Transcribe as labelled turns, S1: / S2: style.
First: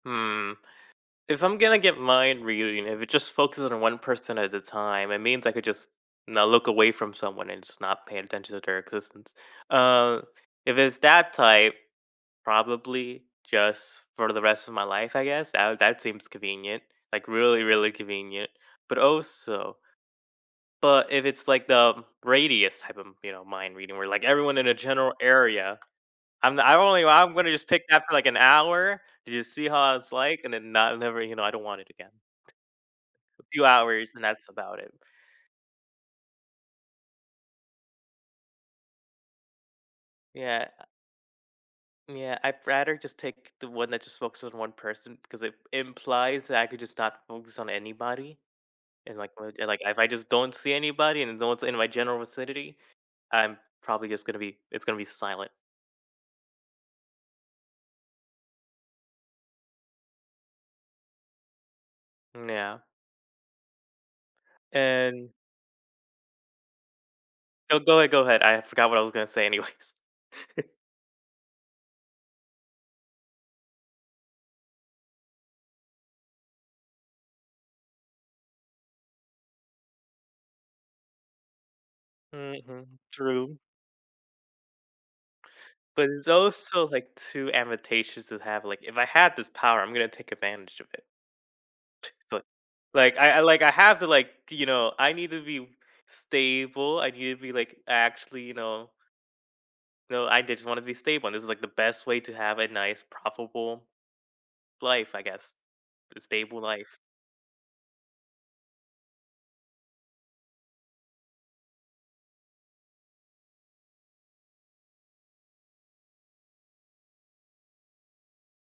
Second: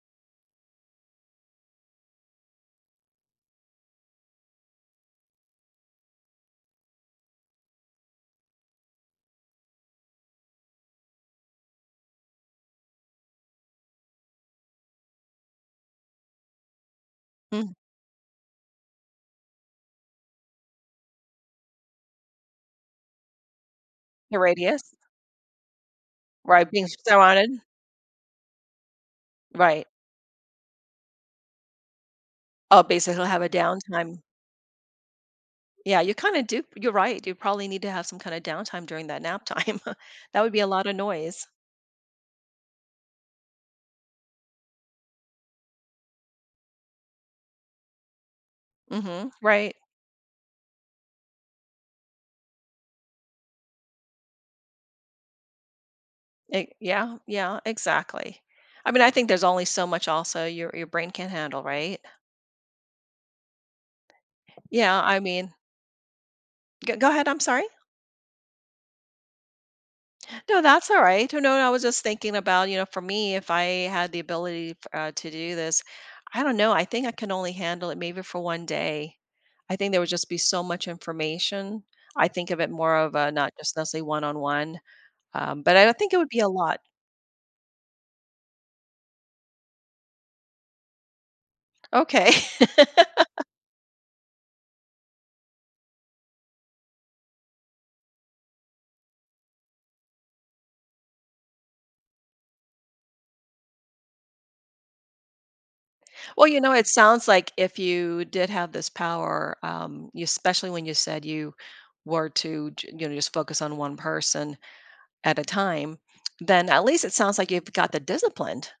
S1: Mm, if I'm gonna get mind reading, if it just focuses on one person at a time, it means I could just not look away from someone and just not paying attention to their existence. Uh, if it's that type, probably just for the rest of my life, I guess that that seems convenient, like, really,
S2: Mm.
S1: really convenient, but also but if it's, like, the radius type of, you know, mind reading where, like,
S2: The
S1: everyone in a
S2: radius.
S1: general area, I'm
S2: Right,
S1: I'm
S2: being
S1: only
S2: so
S1: I'm gonna
S2: on.
S1: just pick that for, like, an hour to just see
S2: Right.
S1: how it's, like, and then not never, you know, I don't want it again.
S2: Oh, basically I'll have a
S1: Few hours
S2: downtime.
S1: and that's about it.
S2: Yeah, you kinda do, you're right. You probably need to have some kinda downtime during that nap time. That would be
S1: Yeah.
S2: a lotta noise.
S1: Yeah, I'd rather just take the one that just focuses on one person because it implies that I could just not focus on anybody and, like
S2: Mhm. Right.
S1: like, if I just don't see anybody and no one's in my general vicinity, I'm probably just gonna be, it's gonna be silent.
S2: E yeah, yeah, exactly. I mean, I think there's only so much also your, your brain can't handle, right?
S1: Yeah.
S2: Yeah, I
S1: And
S2: mean G go ahead. I'm sorry.
S1: No, go ahead, go ahead. I forgot what I was gonna say anyways.
S2: No, that's all right. You know, I was just thinking about, you know, for me, if I had the ability f uh, to do this, I don't know. I think I can only handle it maybe for one day. I think there would just be so much information. I think of it
S1: Mhm.
S2: more of a not
S1: True.
S2: just one on one, um, but, I don't
S1: But,
S2: think it
S1: it's
S2: would be a lot.
S1: also, like, too advantageous to have like if I had this power, I'm gonna take advantage of it.
S2: Okay.
S1: So like I, I like, I have to like, you know, I need to be stable, I need to be, like, actually, you know No, I did just want to be stable and this is, like, the best way to have a nice profitable life, I guess the
S2: Well,
S1: stable
S2: you know, it
S1: life.
S2: sounds, like, if you did have this power, um, you especially when you said you were to j you know, just focus on one person at a time, then at least it sounds, like, you've got the disciplined.